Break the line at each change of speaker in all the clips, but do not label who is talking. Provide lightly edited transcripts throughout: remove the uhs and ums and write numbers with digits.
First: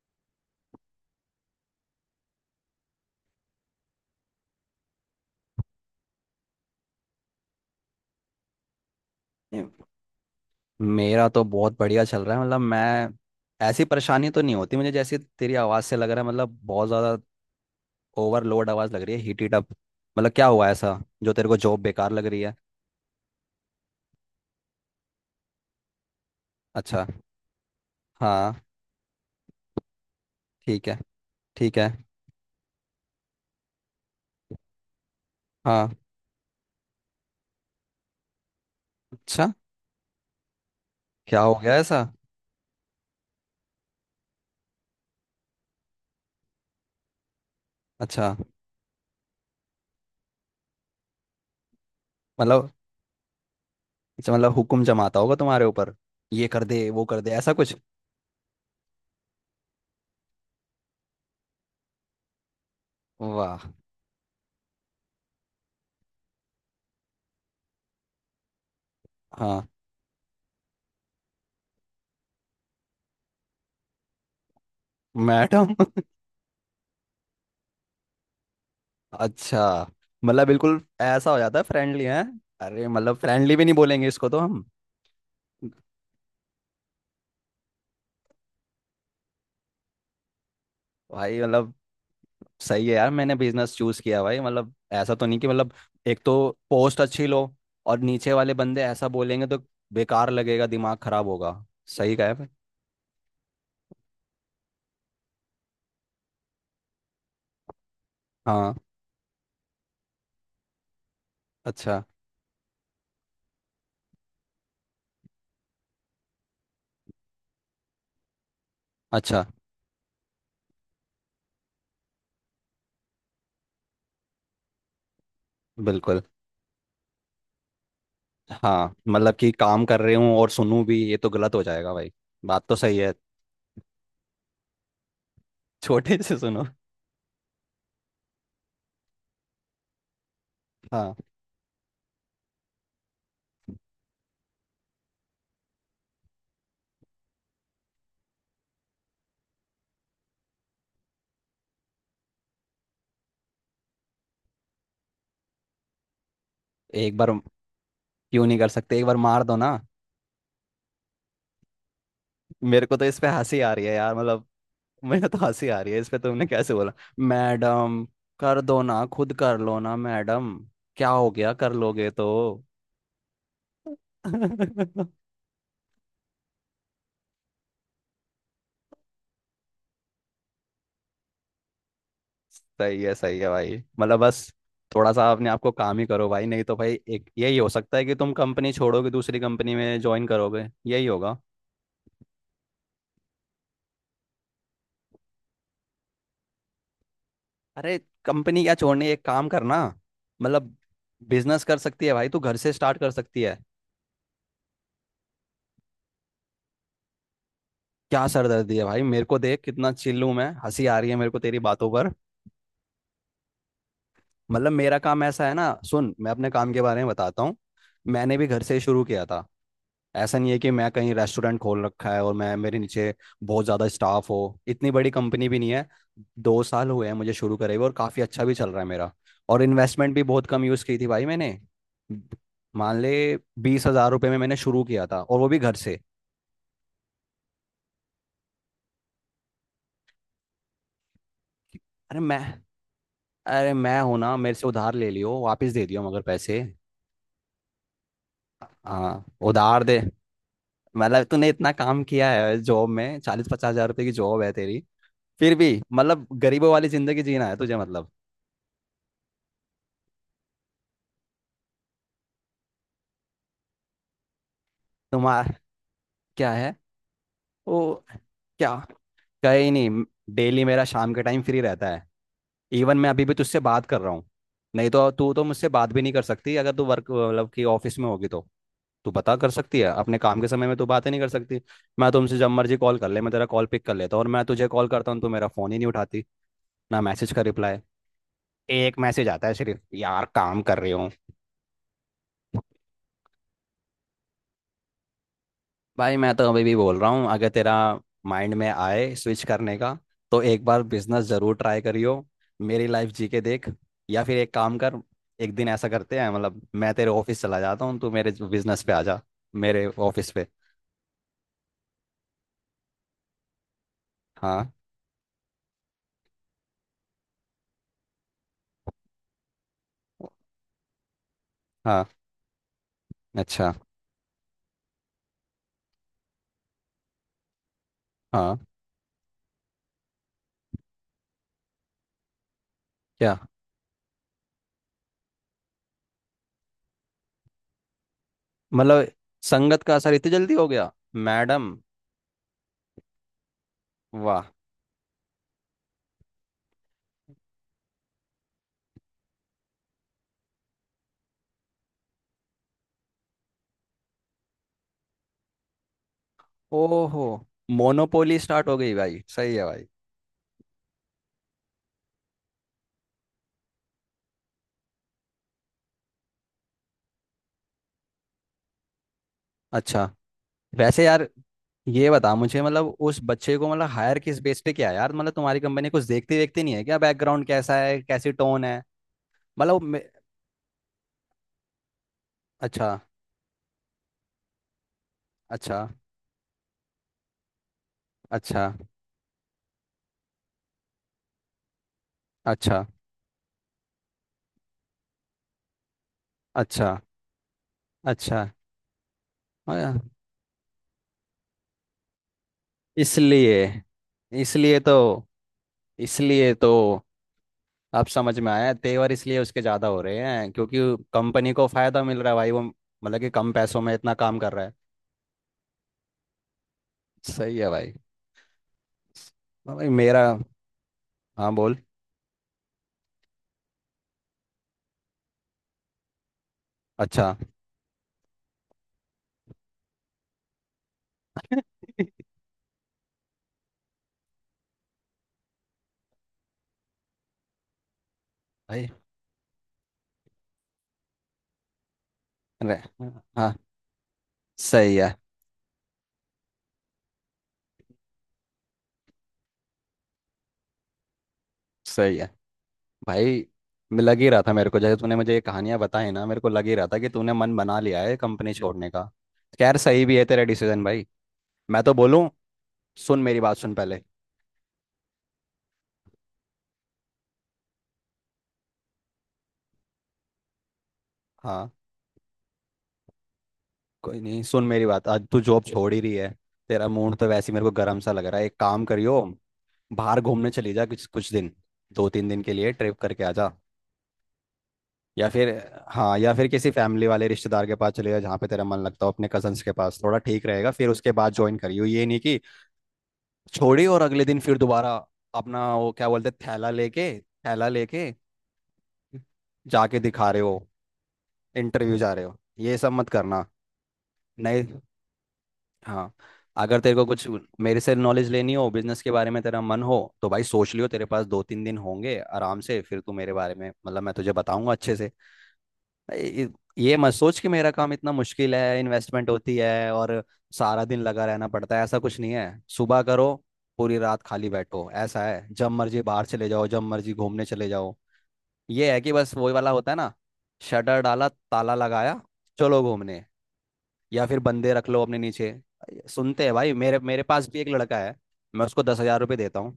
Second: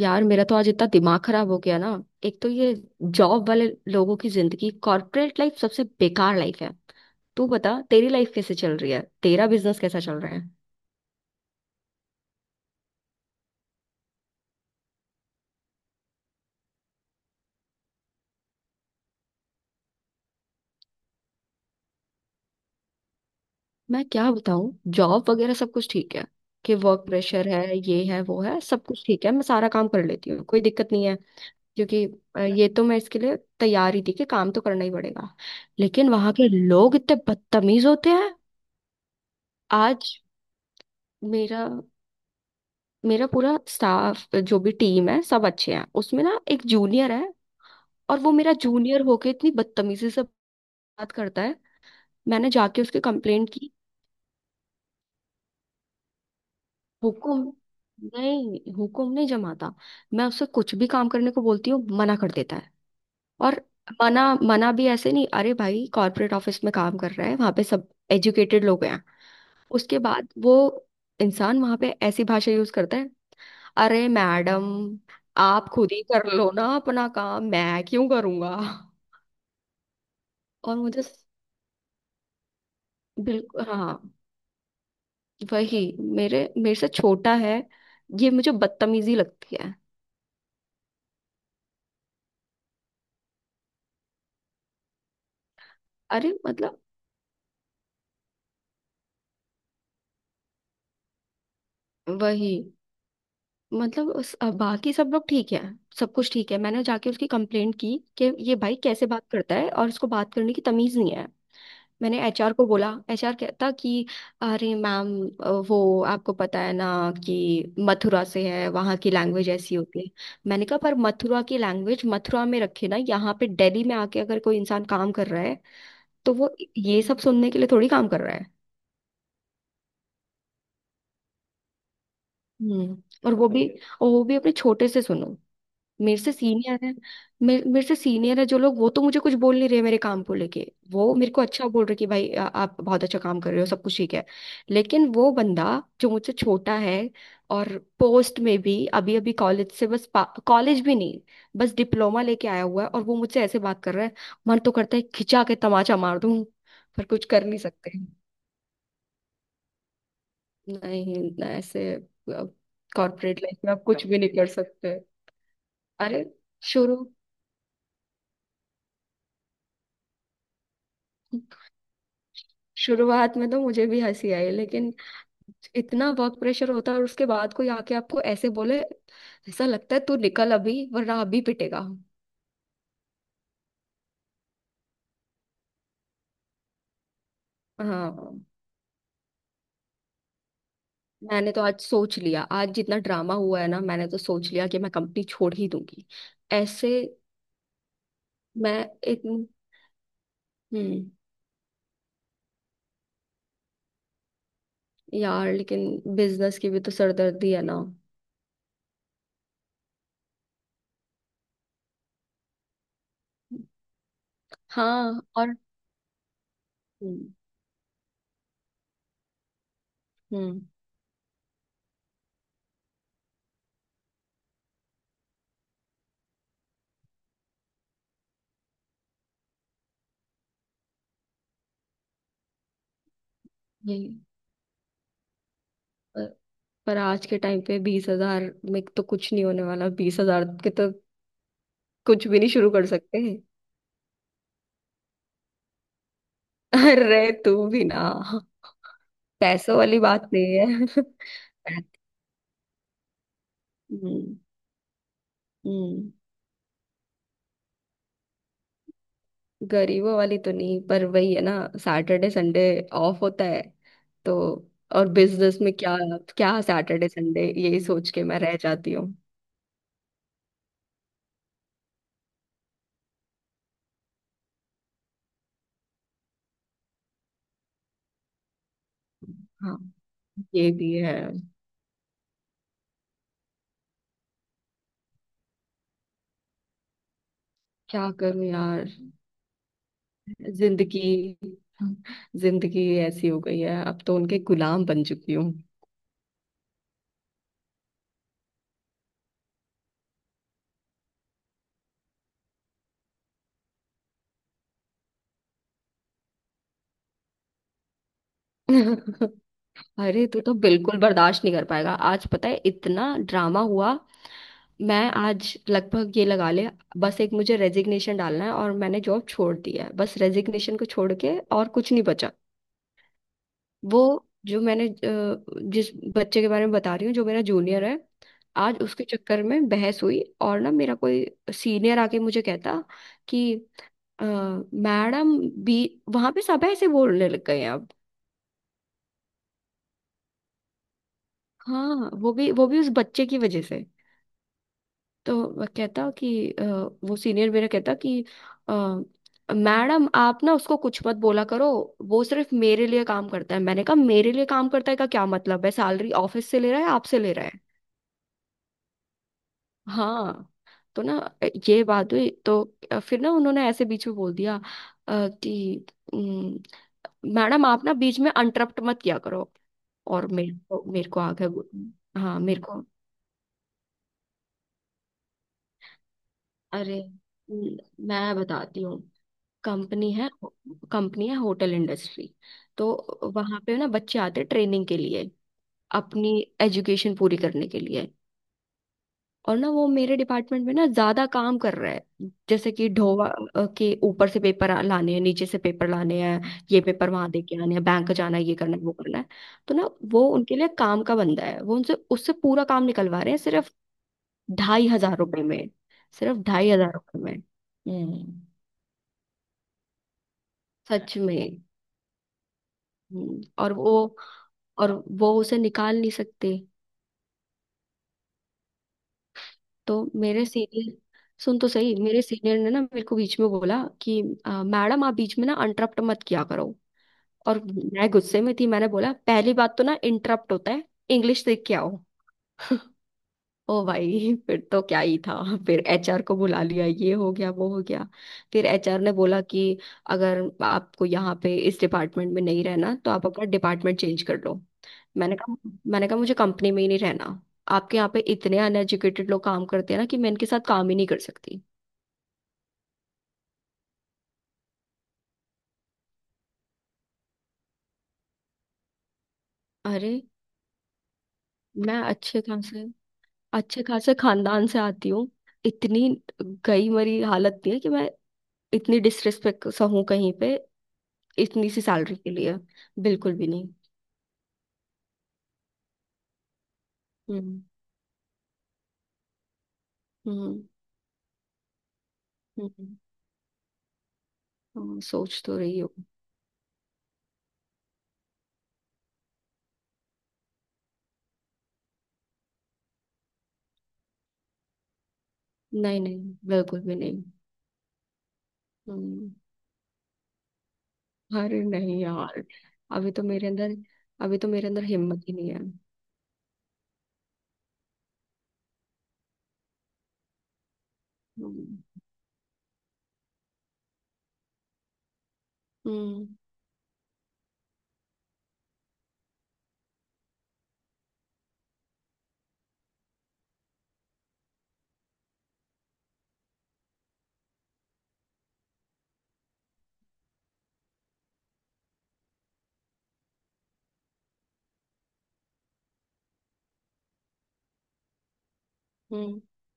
यार मेरा तो आज इतना दिमाग खराब हो गया ना। एक तो ये जॉब वाले लोगों की जिंदगी कॉर्पोरेट लाइफ सबसे बेकार लाइफ है। तू बता, तेरी लाइफ कैसे चल रही है, तेरा
नहीं,
बिजनेस कैसा चल रहा है?
मेरा तो बहुत बढ़िया चल रहा है। मैं ऐसी परेशानी तो नहीं होती मुझे, जैसी तेरी आवाज़ से लग रहा है। मतलब बहुत ज़्यादा ओवरलोड आवाज़ लग रही है, हीट हीट अप। मतलब क्या हुआ ऐसा जो तेरे को जॉब बेकार लग रही है?
मैं क्या बताऊं, जॉब वगैरह सब कुछ ठीक है। कि वर्क
अच्छा।
प्रेशर है, ये है, वो
हाँ।
है, सब कुछ ठीक है। मैं सारा काम कर लेती हूँ, कोई
ठीक
दिक्कत
है।
नहीं है।
ठीक है।
क्योंकि ये तो मैं इसके लिए तैयार ही थी कि काम तो करना ही पड़ेगा।
हाँ।
लेकिन वहां के लोग इतने बदतमीज होते हैं।
अच्छा,
आज
क्या हो
मेरा
गया ऐसा?
मेरा पूरा स्टाफ जो भी टीम है सब अच्छे हैं, उसमें ना एक जूनियर है। और वो
अच्छा
मेरा जूनियर होके इतनी बदतमीजी से बात करता है। मैंने
मतलब,
जाके उसकी कंप्लेंट की।
हुक्म जमाता होगा तुम्हारे ऊपर, ये कर दे वो कर दे
हुकुम
ऐसा कुछ।
नहीं, हुकुम नहीं जमाता। मैं उससे कुछ भी काम करने को बोलती हूँ, मना कर देता है। और
वाह।
मना मना भी ऐसे नहीं, अरे भाई कॉर्पोरेट ऑफिस में काम कर रहा है, वहां पे सब एजुकेटेड लोग हैं।
हाँ।
उसके बाद वो इंसान वहां पे ऐसी भाषा यूज करता है। अरे मैडम, आप
मैडम
खुद ही कर लो ना अपना काम, मैं क्यों करूँगा।
अच्छा, मतलब
और
बिल्कुल
मुझे स-
ऐसा हो जाता है, फ्रेंडली है। अरे मतलब फ्रेंडली भी
बिल्कुल
नहीं
हाँ।
बोलेंगे इसको तो हम।
वही, मेरे मेरे से छोटा है, ये मुझे बदतमीजी लगती है।
भाई मतलब सही है यार। मैंने बिजनेस चूज किया भाई, मतलब ऐसा तो नहीं कि मतलब एक
अरे
तो
मतलब,
पोस्ट अच्छी लो और नीचे वाले बंदे ऐसा बोलेंगे तो बेकार लगेगा, दिमाग खराब होगा। सही कहा है भाई।
वही। मतलब उस, बाकी सब लोग ठीक है। सब कुछ ठीक है। मैंने जाके उसकी कंप्लेंट की कि ये
हाँ।
भाई कैसे बात करता है और इसको बात करने की तमीज नहीं है।
अच्छा।
मैंने एचआर को बोला, एचआर कहता कि अरे मैम, वो आपको पता है ना कि मथुरा से है, वहाँ की
अच्छा।
लैंग्वेज ऐसी होती है। मैंने कहा पर मथुरा की लैंग्वेज मथुरा में रखे ना, यहाँ पे दिल्ली में आके अगर कोई इंसान काम कर रहा है
बिल्कुल।
तो वो ये सब सुनने के लिए थोड़ी काम कर रहा है।
हाँ मतलब कि काम कर रहे हूँ और सुनूं भी, ये तो गलत हो जाएगा भाई। बात तो सही
हम्म
है
और वो भी, और वो भी अपने छोटे से सुनो। मेरे
छोटे
से
से सुनो।
सीनियर है। मेरे मेरे से सीनियर है जो लोग, वो तो मुझे कुछ बोल नहीं रहे मेरे काम को लेके। वो
हाँ।
मेरे को अच्छा बोल रहे कि भाई आप बहुत अच्छा काम कर रहे हो, सब कुछ ठीक है। लेकिन वो बंदा जो मुझसे छोटा है और पोस्ट में भी अभी अभी कॉलेज से बस, कॉलेज भी नहीं, बस डिप्लोमा लेके आया हुआ है, और वो मुझसे ऐसे बात कर रहा है। मन तो करता है खिंचा के तमाचा मार दूं, पर
एक
कुछ
बार,
कर नहीं सकते।
क्यों नहीं कर सकते? एक बार मार दो ना।
नहीं ना, ऐसे
मेरे को तो इस पे
कॉर्पोरेट
हंसी
लाइफ
आ
में आप
रही है
कुछ
यार,
भी नहीं
मतलब
कर सकते।
मुझे तो हंसी आ रही है इस पे,
अरे
तुमने कैसे बोला?
शुरू
मैडम, कर दो ना, खुद कर लो ना मैडम। क्या हो गया कर लोगे तो?
शुरुआत में तो मुझे भी हंसी आई, लेकिन इतना वर्क प्रेशर होता है और उसके बाद कोई आके आपको ऐसे बोले, ऐसा लगता है तू निकल अभी वरना अभी पिटेगा।
सही है, सही है भाई। बस थोड़ा सा अपने आप को काम ही करो भाई, नहीं तो भाई एक यही हो सकता है कि तुम
हाँ,
कंपनी छोड़ोगे, दूसरी कंपनी में ज्वाइन करोगे, यही होगा।
मैंने तो आज सोच लिया, आज जितना ड्रामा हुआ है ना, मैंने तो सोच लिया कि मैं कंपनी छोड़ ही दूंगी ऐसे।
अरे कंपनी
मैं
क्या छोड़नी,
एक
एक काम करना। मतलब
हम्म।
बिजनेस कर सकती है भाई, तू घर से स्टार्ट कर सकती है।
यार लेकिन बिजनेस की भी तो सरदर्दी है ना।
क्या सरदर्दी है भाई? मेरे को देख कितना चिल्लू मैं, हंसी आ रही है मेरे को तेरी बातों पर। मतलब मेरा
हाँ
काम ऐसा है
और।
ना, सुन, मैं अपने काम के बारे में
हम्म।
बताता हूँ। मैंने भी घर से ही शुरू किया था। ऐसा नहीं है
हम्म,
कि मैं कहीं रेस्टोरेंट खोल रखा है और मैं, मेरे नीचे बहुत ज़्यादा स्टाफ हो। इतनी बड़ी कंपनी भी नहीं है। 2 साल हुए हैं मुझे शुरू करे हुए और काफ़ी अच्छा भी चल रहा है मेरा। और इन्वेस्टमेंट भी बहुत कम यूज़ की थी भाई मैंने। मान ले बीस हज़ार
यही।
रुपये में मैंने शुरू किया था, और वो भी घर से।
पर पर आज के टाइम पे 20,000 में तो कुछ नहीं होने वाला, 20,000 के तो
अरे
कुछ
मैं
भी नहीं शुरू कर सकते।
अरे मैं हूं ना, मेरे से उधार ले लियो, वापस दे दियो मगर पैसे।
अरे तू भी ना।
हाँ।
पैसों
उधार दे।
वाली बात नहीं है।
मतलब तूने इतना काम किया है जॉब में, 40-50 हजार रुपए की
हम्म।
जॉब है तेरी। फिर भी
हम्म,
मतलब गरीबों वाली जिंदगी जीना है तुझे मतलब।
गरीबों वाली तो नहीं, पर वही है ना। सैटरडे संडे ऑफ होता है तो। और
तुम्हारा
बिजनेस में क्या?
क्या
क्या
है?
सैटरडे संडे, यही
वो
सोच के मैं रह
क्या,
जाती हूँ।
कहीं नहीं। डेली मेरा शाम के टाइम फ्री रहता है। इवन मैं अभी भी तुझसे बात कर रहा हूँ। नहीं तो तू तो मुझसे बात भी नहीं कर सकती, अगर तू वर्क मतलब कि ऑफिस में होगी तो। तू पता कर
हाँ
सकती है, अपने काम के समय
ये
में तू
भी
बातें
है।
नहीं कर सकती। मैं तुमसे जब मर्जी कॉल कर ले, मैं तेरा कॉल पिक कर लेता हूँ, और मैं तुझे कॉल करता हूँ तू मेरा फोन ही नहीं उठाती, ना मैसेज का रिप्लाई।
क्या करूं यार।
एक मैसेज आता है सिर्फ, यार काम कर रही
जिंदगी
हूँ।
जिंदगी ऐसी हो गई है अब तो, उनके गुलाम बन चुकी हूँ।
भाई मैं तो अभी भी बोल रहा हूँ, अगर तेरा माइंड में आए स्विच करने का तो एक बार बिजनेस जरूर ट्राई करियो। मेरी लाइफ जी के देख। या फिर एक काम कर, एक दिन ऐसा करते हैं, मतलब मैं तेरे ऑफिस चला जाता हूँ, तू मेरे बिजनेस पे आ जा, मेरे
अरे
ऑफिस
तू
पे।
तो बिल्कुल बर्दाश्त नहीं कर पाएगा, आज पता है इतना ड्रामा हुआ।
हाँ।
मैं आज लगभग ये लगा ले, बस एक मुझे रेजिग्नेशन डालना है और मैंने जॉब छोड़ दी है, बस रेजिग्नेशन को छोड़ के और कुछ नहीं
हाँ।
बचा।
अच्छा।
वो जो मैंने जिस बच्चे के बारे में बता रही हूँ जो मेरा जूनियर है,
हाँ।
आज उसके चक्कर में बहस हुई। और ना मेरा कोई सीनियर आके मुझे कहता
क्या?
कि मैडम भी वहां पे सब ऐसे बोलने लग गए हैं अब।
मतलब संगत का असर इतनी जल्दी हो गया? मैडम।
हाँ, वो भी, वो भी उस बच्चे की वजह से।
वाह।
तो वह कहता कि वो सीनियर मेरा कहता कि अ, मैडम आप ना उसको कुछ मत बोला करो, वो सिर्फ मेरे लिए काम करता है। मैंने कहा मेरे लिए काम करता है का क्या मतलब है, सैलरी ऑफिस से ले रहा है आपसे
ओहो,
ले रहा है?
मोनोपोली स्टार्ट हो गई भाई, सही है भाई।
हाँ तो ना ये बात हुई तो फिर ना उन्होंने ऐसे बीच में बोल दिया कि "उम, मैडम आप ना बीच में इंटरप्ट मत किया करो।
अच्छा।
और मेरे को
वैसे
मेरे को
यार
आ गया
ये बता
हाँ, मेरे
मुझे,
को।
मतलब उस बच्चे को मतलब हायर किस बेस पे किया यार? मतलब तुम्हारी कंपनी कुछ देखती देखती नहीं है
अरे
क्या? बैकग्राउंड
न-
कैसा है, कैसी
मैं
टोन है?
बताती हूँ।
मतलब वो मे-।
कंपनी है, कंपनी है होटल इंडस्ट्री।
अच्छा।
तो वहां पे ना बच्चे आते हैं ट्रेनिंग के लिए,
अच्छा।
अपनी एजुकेशन पूरी करने के लिए।
अच्छा।
और ना वो मेरे डिपार्टमेंट में ना ज्यादा काम कर रहा है, जैसे
अच्छा।
कि ढोवा, के ऊपर से पेपर लाने हैं, नीचे से पेपर लाने हैं, ये
अच्छा।
पेपर वहां दे के आने हैं, बैंक जाना
अच्छा।
है, ये करना है, वो करना है। तो ना
हाँ।
वो उनके लिए काम का बंदा है, वो उनसे उससे पूरा काम निकलवा रहे हैं
इसलिए
सिर्फ
इसलिए
ढाई
तो
हजार रुपये में, सिर्फ
इसलिए
ढाई
तो
हजार रुपये में।
अब समझ
हम्म।
में आया, तेवर इसलिए उसके ज़्यादा हो रहे हैं क्योंकि
सच
कंपनी
में।
को फ़ायदा मिल रहा है भाई वो, मतलब कि कम
और
पैसों में इतना
वो,
काम कर रहा है।
और वो उसे निकाल नहीं सकते।
सही है भाई। हाँ भाई
तो
मेरा,
मेरे सीनियर,
हाँ
सुन तो
बोल।
सही। मेरे सीनियर ने ना मेरे को बीच में बोला कि मैडम आप बीच में ना इंटरप्ट मत किया करो।
अच्छा।
और मैं गुस्से में थी, मैंने बोला पहली बात तो ना इंटरप्ट होता है, इंग्लिश सीख के आओ। ओ भाई फिर तो क्या ही था। फिर एचआर को बुला लिया, ये हो गया वो हो गया। फिर
भाई।
एचआर ने बोला कि अगर आपको यहाँ पे इस डिपार्टमेंट में नहीं
अरे
रहना तो
हाँ,
आप अपना
हाँ,
डिपार्टमेंट चेंज कर लो।
सही है,
मैंने कहा मैंने कहा मुझे कंपनी में ही नहीं रहना, आपके यहाँ पे इतने अनएजुकेटेड लोग काम करते हैं ना कि मैं इनके साथ काम ही नहीं कर सकती।
सही है भाई। मैं लग ही रहा था मेरे को, जैसे तूने मुझे ये कहानियां बताई ना, मेरे को लग ही रहा था कि तूने मन बना लिया है कंपनी छोड़ने का। खैर सही
अरे
भी है तेरा डिसीजन भाई। मैं तो
मैं
बोलूं, सुन मेरी बात, सुन
अच्छे
पहले।
खासे खानदान से आती हूँ। इतनी गई मरी हालत नहीं है कि मैं इतनी डिसरिस्पेक्ट सा हूँ कहीं पे, इतनी
हाँ।
सी सैलरी के लिए। बिल्कुल भी।
कोई नहीं, सुन मेरी बात, आज तू जॉब छोड़ ही रही है। तेरा मूड तो वैसे ही
हम्म।
मेरे को गर्म सा लग रहा है, एक काम करियो, बाहर घूमने
हम्म।
चली जा कुछ कुछ दिन, 2-3 दिन के लिए
हम्म,
ट्रिप करके आ जा।
हाँ,
या
सोच
फिर,
तो रही हो।
हाँ, या फिर किसी फैमिली वाले रिश्तेदार के पास चले जा, जहाँ पे तेरा मन लगता हो, अपने कजन्स के पास थोड़ा ठीक रहेगा, फिर उसके बाद ज्वाइन करियो। ये नहीं कि छोड़ी और अगले दिन फिर दोबारा अपना वो
नहीं
क्या
नहीं,
बोलते हैं,
बिल्कुल भी नहीं।
थैला लेके
हम्म।
जाके दिखा रहे हो,
अरे
इंटरव्यू
नहीं
जा रहे हो,
यार।
ये सब मत
अभी तो
करना।
मेरे अंदर अभी तो
नहीं।
मेरे अंदर हिम्मत ही नहीं है।
हाँ। अगर तेरे को कुछ मेरे से नॉलेज लेनी हो बिजनेस के बारे में, तेरा मन हो, तो भाई सोच लियो, तेरे पास 2-3 दिन
हम्म।
होंगे आराम से, फिर तू मेरे बारे में मतलब मैं तुझे बताऊंगा अच्छे से।
हम्म।
ये ये मत सोच कि मेरा काम इतना मुश्किल है, इन्वेस्टमेंट होती है और सारा दिन लगा रहना पड़ता है, ऐसा कुछ नहीं है। सुबह करो, पूरी रात खाली बैठो, ऐसा है, जब मर्जी बाहर चले जाओ, जब मर्जी घूमने चले जाओ। ये है कि बस वही वाला होता है ना, शटर डाला, ताला लगाया, चलो घूमने। या फिर बंदे रख लो अपने नीचे, सुनते हैं भाई। मेरे मेरे पास भी एक लड़का है, मैं उसको 10,000 रुपये
हम्म,
देता हूँ।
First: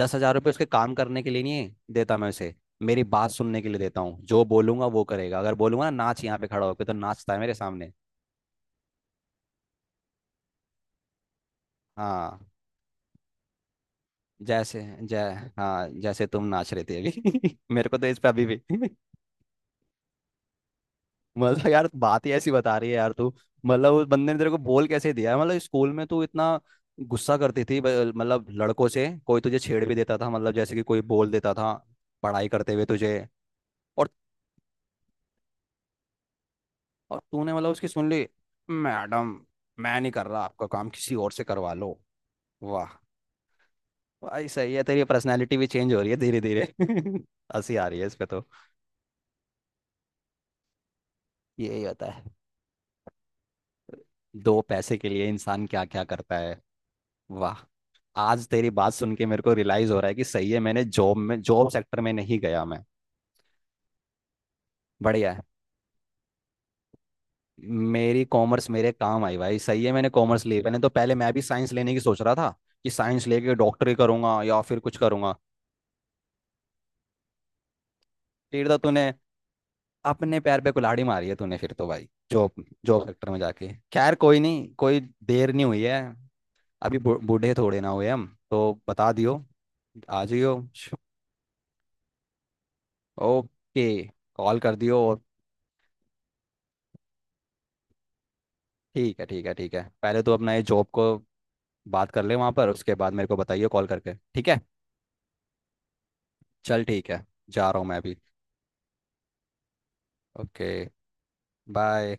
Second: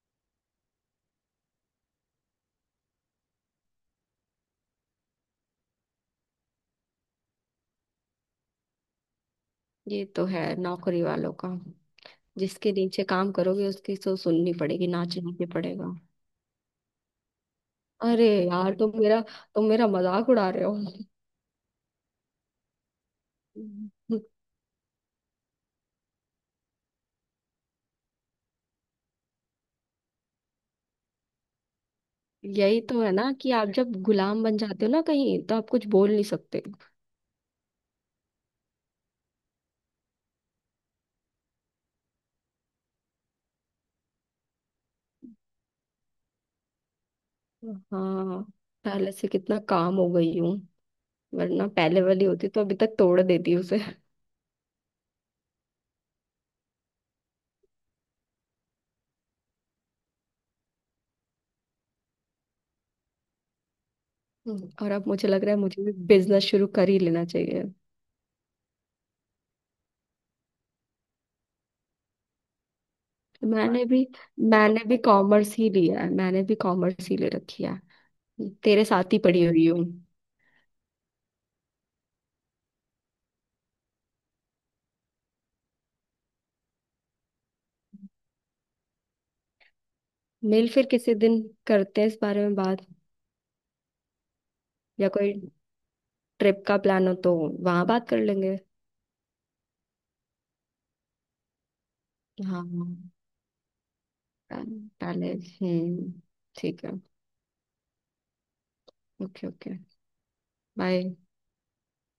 10,000 रुपये उसके काम करने के लिए नहीं देता, मैं उसे मेरी बात सुनने के लिए देता हूँ। जो बोलूंगा वो करेगा, अगर बोलूंगा ना नाच यहाँ पे खड़ा होकर तो नाचता है मेरे सामने।
ये तो है नौकरी वालों का।
हाँ
जिसके नीचे काम करोगे उसकी तो सुननी
जैसे,
पड़ेगी,
जय,
नाचना भी
हाँ
पड़ेगा।
जैसे तुम नाच रहे थे अभी। मेरे को तो इस
अरे
पे अभी भी
यार, तुम मेरा मजाक उड़ा रहे हो।
मतलब यार बात ही ऐसी बता रही है यार तू। मतलब उस
हम्म,
बंदे ने तेरे को बोल कैसे दिया? मतलब स्कूल में तू इतना गुस्सा करती थी ब-, मतलब लड़कों से कोई तुझे छेड़ भी देता था, मतलब जैसे कि कोई बोल देता था पढ़ाई करते
यही
हुए
तो है
तुझे।
ना कि आप जब
और
गुलाम बन जाते हो ना कहीं तो आप कुछ बोल नहीं सकते।
और तूने मतलब उसकी सुन ली? मैडम मैं नहीं कर रहा, आपका काम किसी और से करवा लो। वाह भाई, सही है, तेरी पर्सनैलिटी भी चेंज हो रही है धीरे धीरे हंसी आ रही है इस पे तो।
हाँ, पहले से कितना काम हो गई हूँ, वरना
यही
पहले
होता है,
वाली होती तो अभी तक तोड़ देती उसे।
दो पैसे के लिए इंसान क्या क्या करता है। वाह। आज तेरी बात सुन के मेरे को रियलाइज हो रहा है कि सही है मैंने जॉब में, जॉब सेक्टर में नहीं गया मैं।
हम्म। और अब मुझे
बढ़िया है,
लग रहा है मुझे भी बिजनेस शुरू कर ही लेना चाहिए।
मेरी कॉमर्स मेरे काम आई भाई, सही है मैंने कॉमर्स ली। मैंने तो पहले, मैं भी साइंस लेने की सोच रहा था, कि साइंस लेके
मैंने
डॉक्टरी
भी
करूंगा या फिर
मैंने
कुछ
भी
करूंगा।
कॉमर्स ही लिया है, मैंने भी कॉमर्स ही ले रखी है।
फिर तो
तेरे
तूने
साथ ही पड़ी हुई हूँ।
अपने पैर पे कुल्हाड़ी मारी है तूने फिर तो भाई, जॉब, जॉब सेक्टर में जाके। खैर कोई नहीं, कोई देर नहीं हुई है, अभी बू- बूढ़े थोड़े ना हुए हम। तो बता दियो, आ जाइयो।
मिल फिर किसी दिन, करते हैं इस बारे में बात।
ओके, कॉल कर दियो,
या
और
कोई ट्रिप का प्लान हो तो वहां बात कर लेंगे।
ठीक है, ठीक है, ठीक है, पहले तो अपना ये जॉब को बात कर ले वहाँ पर, उसके
हाँ,
बाद मेरे को बताइए कॉल करके, ठीक है?
पहले पहले- हम्म,
चल
ठीक है।
ठीक है, जा रहा हूँ मैं अभी।
Okay okay.
Okay.
Bye.
Bye.